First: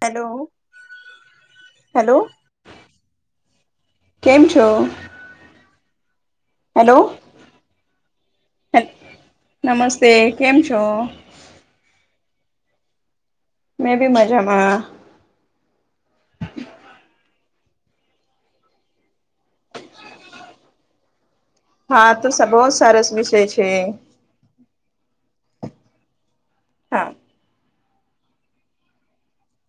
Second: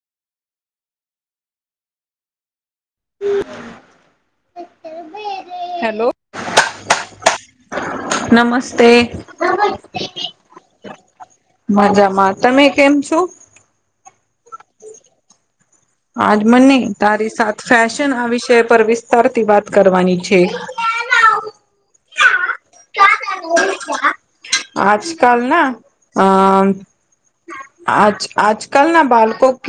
Hello hello કેમ છો hello hello નમસ્તે નમસ્તે કેમ છો મજામાં તમે કેમ છો. મેં બી મજામાંયા આજ મને તારી સા ફેશન આ વિષય પર વિસ્તારથી વાત કરવાની છે. હા તો બહ જ સરસ વિષય છે. આજકાલ ના અ હા આજ આજ કલ ના બળકો ક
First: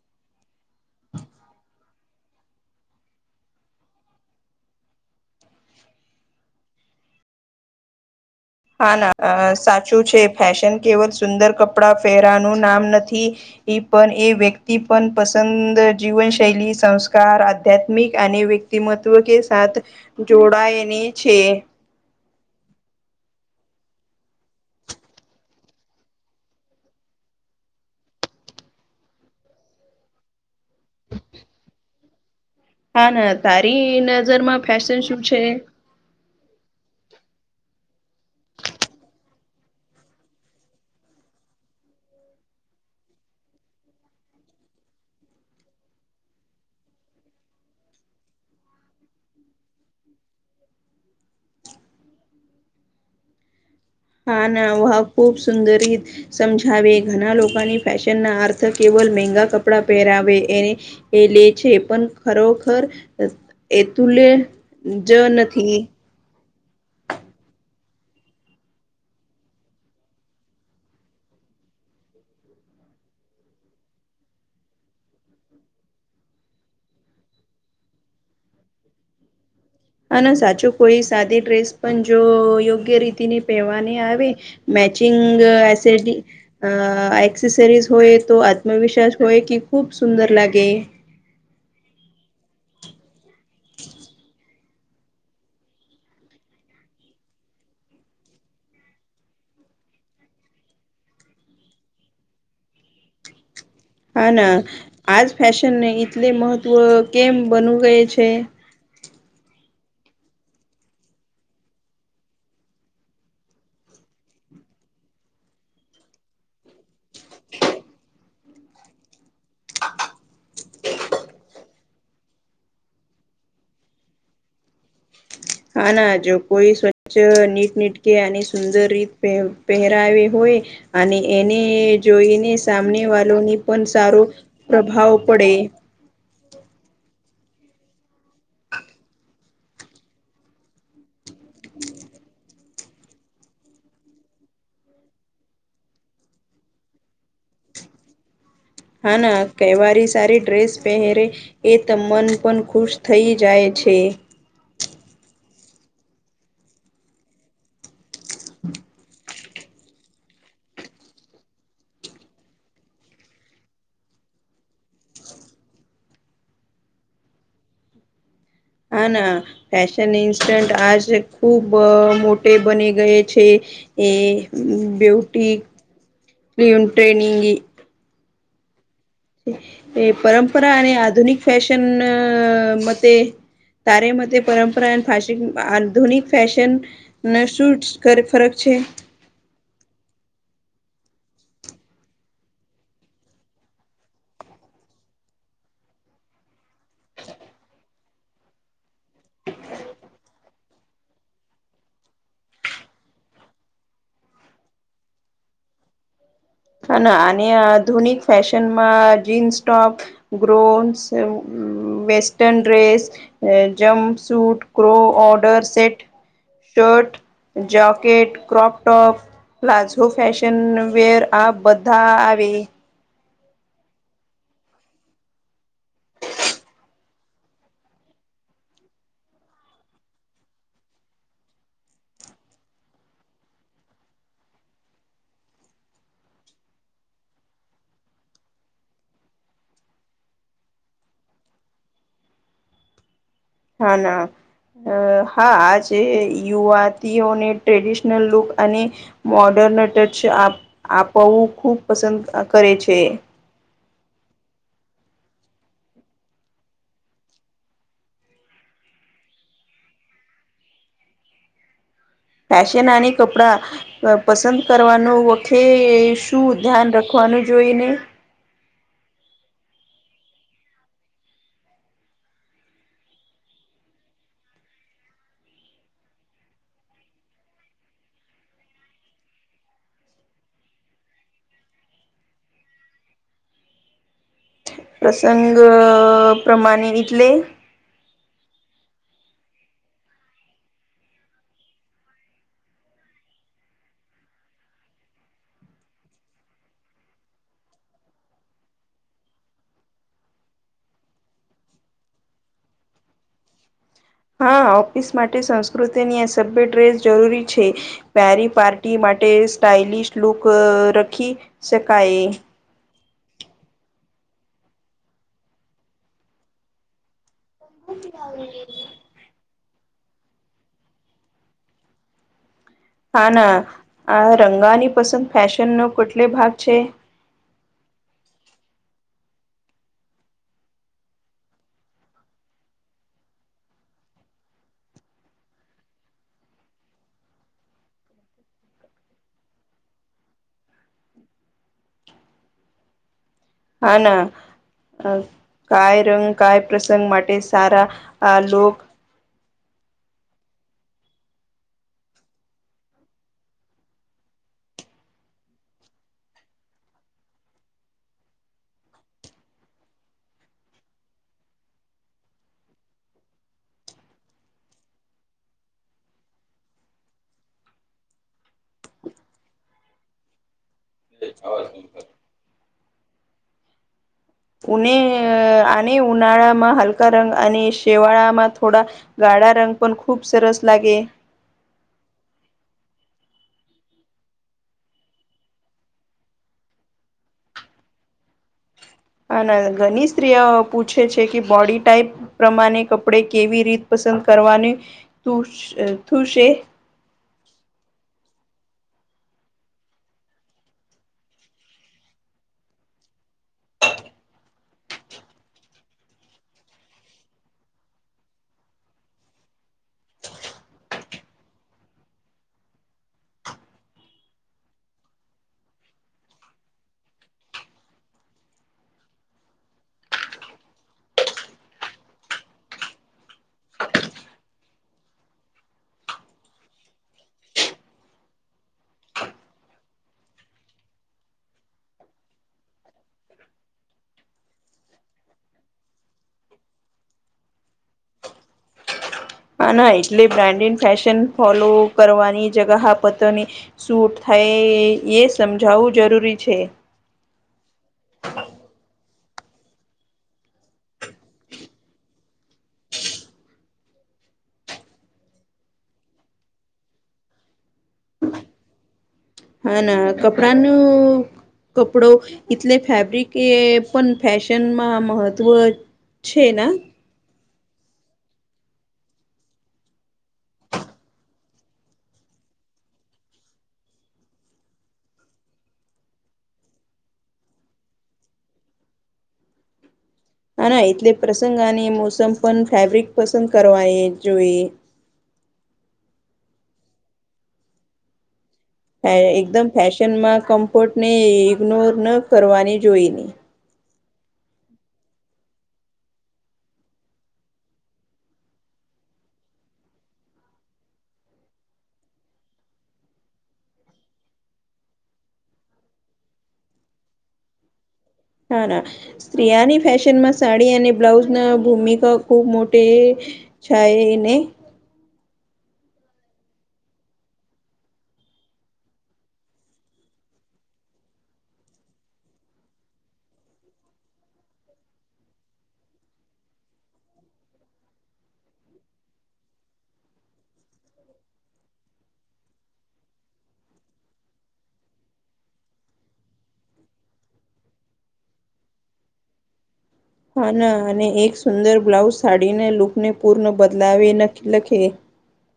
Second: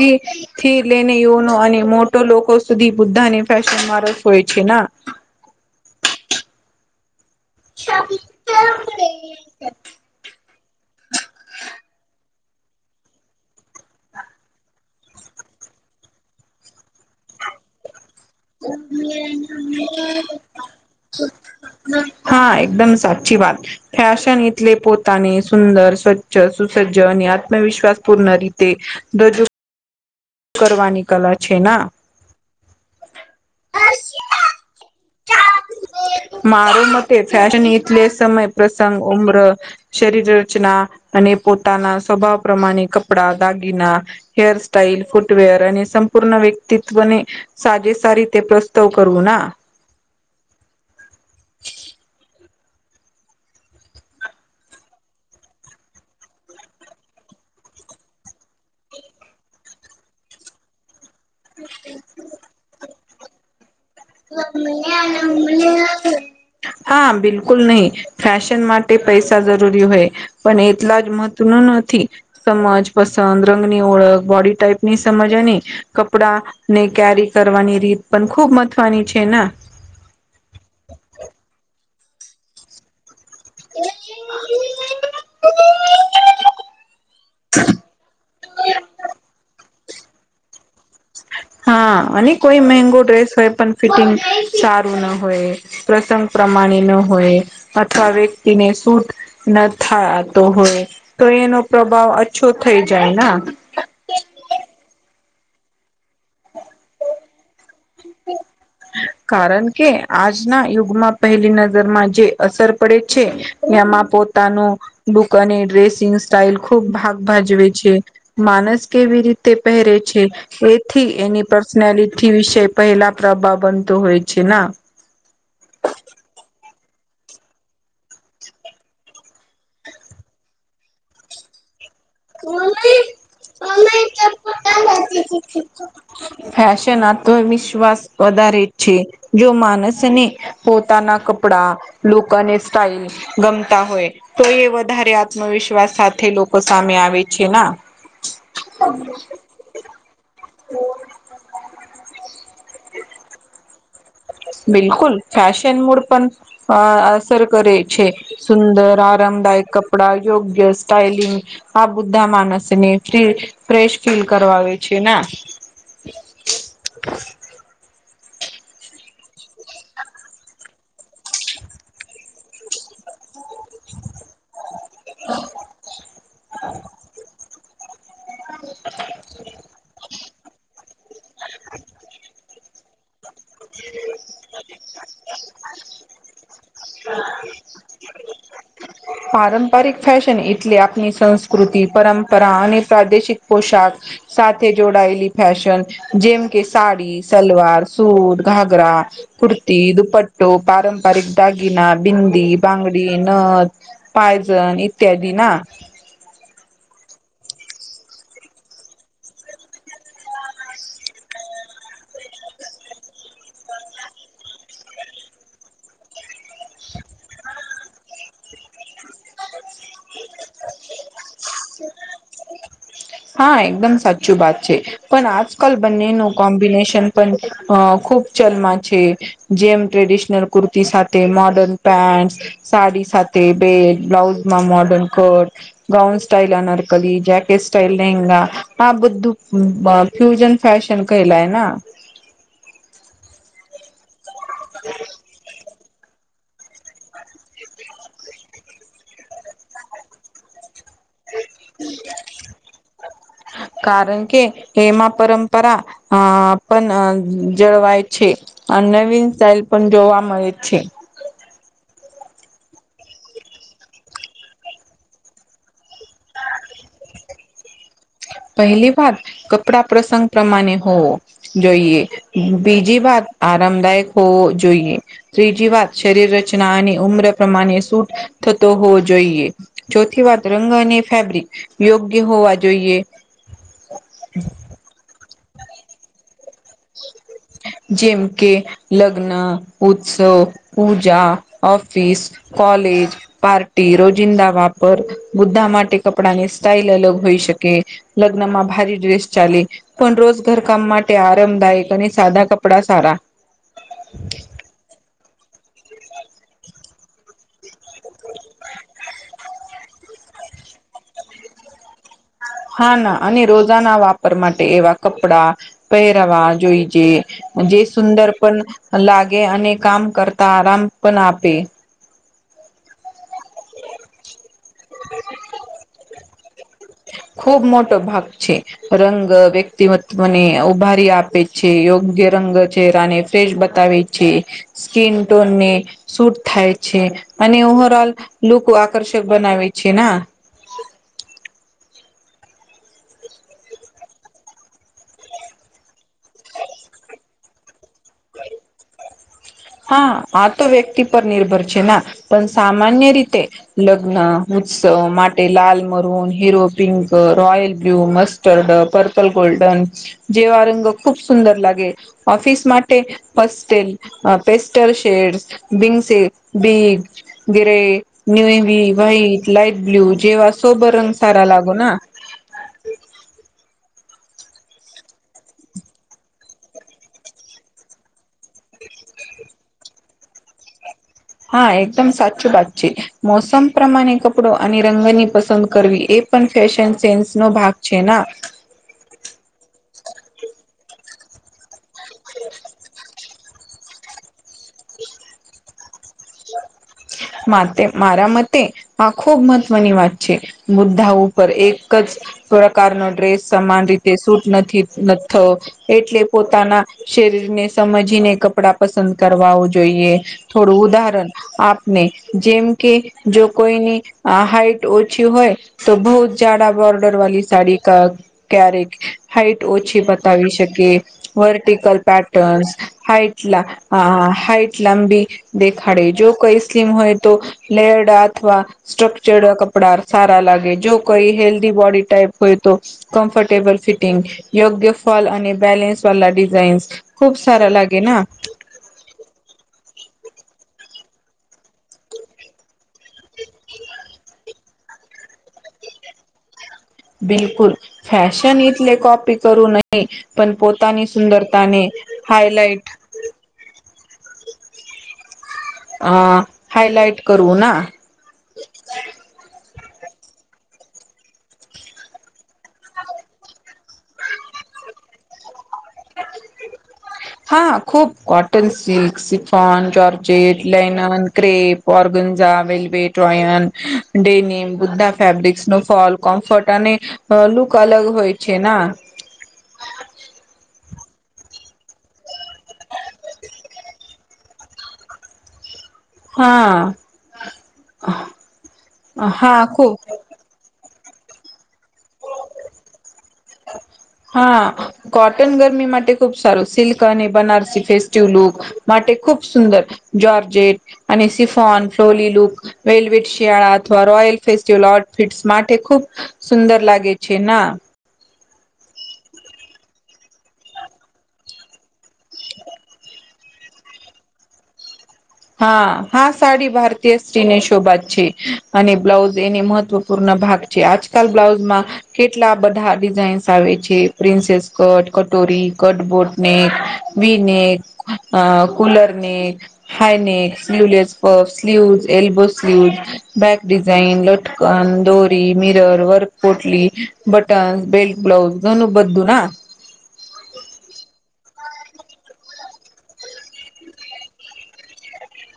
થી લઈને યુનો અને મોટો લોકો સુધી બુધાને ફેશન મારસ હોય છે. [unintelligible] હા, ના સાચું છે. ફેશન કેવલ સુંદર કપડા ફેરાનું નામ નથી. એ પણ એ વ્યક્તિ પણ પસંદ જીવન શૈલી સંસ્કાર આધ્યાત્મિક અને વ્યક્તિમત્વ કે સા જોડાાયને છે, હા, એકદમ સાચી વાત ફેશન એટલે પોતાને સુંદર સ્વચ્છ સુસજ્જ અને આત્મવિશ્વાસ પૂર્ણ રીતે, દજું કરવાની કલા છે, ના હા, ના તારી નજરમાં ફેશન શું છે, મારો મતે ફેશન એટલે સમય પ્રસંગ ઉમર શરીર રચના અને પોતાના સ્વભાવ પ્રમાણે કપડા દાગીના હેર સ્ટાાઈલ ફૂટવેર અને સંપૂર્ણ વ્યક્તિત્વને, સાજેસા રીતે પ્રસ્તાવ કરવું ના, હા ના વા ખૂબ સુંદરી સમજાવે ઘણા લોકોની ફેશન ના અર્થ કેવલ મંગા કપડા પહેરાવે એને એ લે છે પણ ખરોખર એતુલ્ય જ નથી. હા, બિલકુલ નહીિ ફેશન માટે પૈસા જરૂરી હોય, પણ એટલા જ મહત્ ન નથી સમજ પસંદ રંગની ઓળખ બોડી ટાઈપની સમજ નહી, કપડા ને કેરી કરવાની રીત પણ ખૂબ મથવાની છે, ના હા, ના સાચું કોઈ સાદી ડ્રેસ પણ જો યોગ્ય રીતિની પેવાની આવી મેચિંગ આઈસેડી અ એક્સેસરીઝ હોય, તો આત્મવિશ્વાસ હોય કે ખૂબ સુંદર લાગે હા, અને કોઈ મેંગો ડ્રેસ હોય, પણ ફિટિંગ સારું ન હોય, પ્રસંગ પ્રમાણે ન હોય અથવા વ્યક્તિને શૂટ નથા તો હોય તો એનો પ્રભાવ અછો થઈ જાય ના હા ના આજ ફેશનને એટલે મહત્વ કેમ બનવુ હોઈ છે, કારણ કે આજના યુગમાં પહેલી નજરમાં જે અસર પડે છે, એમાં પોતાનું દુકાને ડ્રેસિંગ સ્ટાઈલ ખુબ ભાગ ભાજવે છે, માનસ કેવી રીતે પહેરે છે, એથી એની પર્સનાલિટી વિશે પહેલા પ્રભાવ બનતો હોય છે ના, હા, ના જો કોઈ સ્વચ્છ નીટ નીટ કે અને સુંદર રીત પહેરાવે હોય, અને એને જોઈને સામને વાલોની પણ સારો પ્રભાવ પડે ફેશન આત્મવિશ્વાસ વધારે છે જો માણસને પોતાના કપડા લોકોને સ્ટાઇલ ગમતા હોય તો એ વધારે આત્મવિશ્વાસ સાથે લોકો સામે આવે છે ના હા ના તહેવારી સારી ડ્રેસ પહેરે એતો મન પણ ખુશ થઈ જાય છે, બિલકુલ ફેશન મૂડ પણ અ અસર કરે છે, સુંદર આરામદાયક કપડા યોગ્ય સ્ટાઇલિંગ આ બુઢા માણસ ને ફ ફ્રેશ ફીલ કરવાવે છે ને, [inaudible] હા, ના ફેશન ઇન્સ્ટન્ટ આજે ખુબ મોટે બની ગઈ છે એ બ્યુટી [unintelligible] હ એ પરંપરા અને આધુનિક ફેશન મતે તારે મ પરંપરા ફશ આધુનિક ફશન ના શૂટ્સ કર ફરક છે પારંપરિક ફેશન એટલે આપણી સંસ્કૃતિ પરંપરા અને પ્રાદેશિક પોશાક સાથે જોડાયેલી ફેશન જેમ કે સાડી સલવાર સુૂટ ઘાગરા કુર્તી દુપટ્ટો પારંપરિક દાગીના બિંદી બંગડી નથ પાયજન ઈત્યાદ ના હ અને આધુનિક ફેશનમાં જીન્સ ટોપ ગ્રોન્સ વેસ્ટન ડ્રેસ અ jumpsuit co order set shirt jacket crop top palazzo fashion વર આ બધા આવે હા એકદમ સાચું બાત છે. પણ આજકલ બંને નો કોમ્બિનેશન પણ અ ખુબ ચલમાં છે. જેમ ટ્રેડિશનલ કુર્તી સાથે મોર્ડર્ન પેન્ટ સાડી સાથે બેટ બ્લાઉઝમાં modern cut. Gown style anarkali, jacket કૈલગા હા બધું ફ્યુજન ફેશન કૈલાયના હા ના અ હાજ જે યુવાતીઓને ટ્રેડિશનલ લુક અને મોર્ડર્ન ટચ આપ આપવું ખૂબ પસંદ કરે છે. કારણ કે એમાં પરંપરા અ પણ જળવાય છે. આ નવીન સ્ટાઇલ પણ જોવા મળે છે. ફેશનની કપડા પસંદ કરવાનું વખે શું ધ્યાન રખવાનું જોઈને પહેલી વાત કપડા પ્રસંગ પ્રમાણે હોવો જોઈએ. બીજી વાત આરામદાયક હોવો જોઈએ. ત્રીજી વાત શરીર રચના અને ઉમ્ર પ્રમાણે સૂટ થતો હોવો જોઈએ. ચોથી વાત રંગ અને ફેબ્રિક યોગ્ય હોવા જોઈએ. [inaudible] પ્રસંગ પ્રમાણે એટલે જેમ કે લગ્ન, ઉત્સવ, પૂજા, ઓફિસ કોલેજ પાર્ટી રોજિંદા વાપર બુદ્ધા માટે કપડાની સ્ટાાઈલ અલગ હોઈ શકે. લગ્ન માં ભારી ડ્રેસ ચાલે પણ રોજ ઘરકામ માટે આ આરામદાયક અને સાદા કપડા સારા. હા ઓફિસ માટે સંસ્કૃતિની અ સભ્ય ડ્રેસ જરૂરી છે. પરી પાર્ટી માટે સ્ટાઇલિશ લુક રખી શકાય. હા ના અને રોજાના વાપર માટે એવા કપડા પહેરવા જોઈએ. જે સુંદર પણ લાગે અને કામ કરતા આરામ પણ આપે. હા ના આ રંગાની પસંદ ફેશન નો કુટલે ભાગ છે. ખુબ મોટો ભાગ છે. રંગ વ્યક્તિમતમને ઉભારી આપે છે. યોગ્ય રંગ ચરાને ફ્રેશ બતાવે છે. સ્કીિન ટોનને સુૂટ થાય છે, અને ઓવર ઓલ લુક આકર્ષક બનાવે છે ના. હા ના કાય રંગ કાય પ્રસંગ માટે સારા. આ લોક હા આ તો વ્યક્તિ પર નિર્ભર છે ના, પણ સામાન્ય રીતે લગ્ન ઉત્સવ માટે લાલમરૂન, હિરો પિંક, રોયલ બ્લ્યુ મસ્ત ટર્ડ પર્પલ ગોલ્ડન જેવા રંગો ખુબ સુંદર લાગે. ઓફિસ માટે ફસ્ટેલ અ પેસ્ટલ શેડ્સ, બિંગસે બીગ ગેરે, નિવી વ્હાઈટ, લઈટ બ્લ્યુ, જેવા સોબ રંગ સારા લાગો ના. ઉને આને ઉનાળા માં હલકા રંગ અને શેવાળામાં થોડા ગાળા રંગ પણ ખૂબ સરસ લાગે. હા એકદમ સાચું વાત છે. મોસમ પ્રમાણે કપડો અને રંગની પસંદ કરવી એ પણ ફેશન સેન્સ નો ભાગ છે ના. હા ના ઘની સ્ત્રી પૂછે છે કે બોડી ટાઈપ પ્રમાણે કપડે કેવી રીત પસંદ કરવાની થું થુશે? માતે મારા મતે આ ખુબ મહત્વની વાત છે. મુદ્દા ઉપર એક જ પ્રકારનો ડ્રેસ સમાન રીતે સૂટ નથી એટલે પોતાના શરીરને સમજીને કપડાં પસંદ કરવાવું જોઈએ થોડું ઉદહરણ આપને જેમ કે જો કોઈની હાઈટ ઓછી હોય તો બહુત જડા બોર્ડર વાી સાડી કા ક્યારેક હાઈટ ઓછી બતાવી શકે વર્ટિકલ પેટર્ન્સ હાાઈટ લ હાઈટ લંબી ખાડે જો કઈ સ્લીમ હોય તો લેરડ અથવા સ્ટ્રક્ચર્ડ કપડા સારા લાગે જો કોઈ હેલ્ધી બોડી ટાઈપ હોય તો કમ્ફર્ટેબલ ફિટિંગ યોગ્ય ફલ અને બ બેલેન્સ વાલા ડિઝાઇન્સ ખુબ સારા લાગે ના હા ના એટલે બ્રાન્ડેડ ફેશન ફોલો કરવાની જગહ પતોની શૂટ થાય એ સમજાવવું જરૂરી છે બિલકુલ ફેશન ટલે કોપી કરું નહી પણ પોતાની સુંદરતાને હાઈલાઈટ હાાઈલાઇટ કરું ના હા ના કપડાનું કપડો એટલે ફેબ્રિક એ પણ ફેશનમાં મહત્વ છેના હા ખૂબ cotton silk chiffon georgette linen crepe organza velvet ટ્રોયન ડેનિમ બુદ્ધા ફેબ્રિક સ્નોફોલ કોમ્ફર્ટ અને અ લુક અલગ હોય છે ના હા ના એટલે પ્રસંગ અને મોસમ પણ ફેબ્રિક પસંદ કરવા એ જોઈએ હા હા એકદમ ખુબ ફેશનમાં કમ્ફર્ટ ને ઇગ્નોર ન કરવાની જોઈને. હા કોટન ગરમી માટે ખુબ સારું સિલ્ક અને બનારસી ફેસ્ટિવ લુક. માટે ખુબ સુંદર જર્જેટ અને સિફોન ફ્લી લુક. વેલવેટ શિયાળા અથવા રોયલ ફેસ્ટિવલ આટફિટ માટે ખૂબ સુુંદર લાગે છે ના હા ના સ્તિયાની ફેશન માં સાડી અને બ્લાઉઝ ના ભૂમિકા ખુબ મોટી છે એને હા હા સાડી ભારતીય સ્ટ્રીને શોભાત છે અને બ્લાઉઝ એને મહત્વપૂર્ણ ભાગ જે આજકાલ બ્લાઉઝમાં કેટલા બધા ડિઝાઇન્સ આવે છે પ્રિન્સેસ કટ કટોરી કટબોર્ડ નેક વ એક collar neck. High neck sleeveless puff sleeve elbow sleeves. બ બેક ડિઝાઇન લટકન દોરી મિરર વર્કપટલી. બટન્સ બેલ્ટ બ્લાઉઝ ઘણું બધું ના. હા ના અને એક સુંદર બ્લાઉઝ સાડીના લૂકને પૂર્ણ બદલાવે લખે.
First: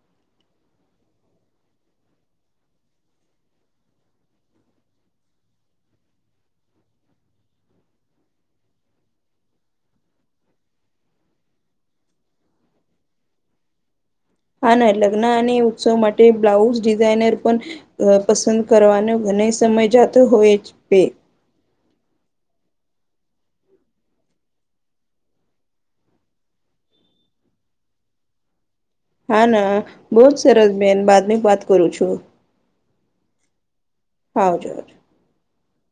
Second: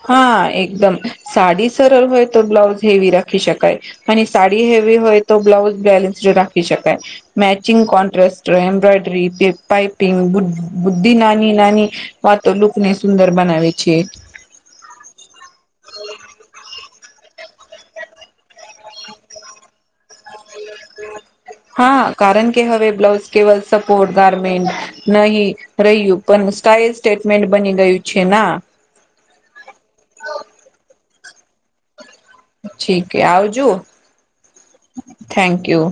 હા એકદમ સાડી સરળ હોય તો બ્લાઉઝ હેવી રાખી શકાય. અને સાડી હેવી હોય તો બ્લાઉઝ બેલેન્સડ રાખી શકાય. મેચિંગ કોન્ટ્રાસ એમ્બ્રોયડરી પાપિંગ બુદ્ધિ નાની નાની. વા તો લુક ને સુંદર બનાવે છે. હા ના લગ્ન અને ઉત્સવ માટે બ્લાઉઝ ડિઝાઇનર પણ પસંદ. કરવાનો ઘણ સમય જાતો હોય બેે. હા કારણ કે હવે બ્લાઉઝ કેવલ સપોર્ટ ગાર્મેન્ટ નહી. રહ્યું પણ સ્ટાઈલ સ્ટેટમેન્ટ બની ગયું છે ના. હા ના બહ જ સરસ બેન બાદની વાત કરું છું. ઠીકે આવજો. હજ. Thank you.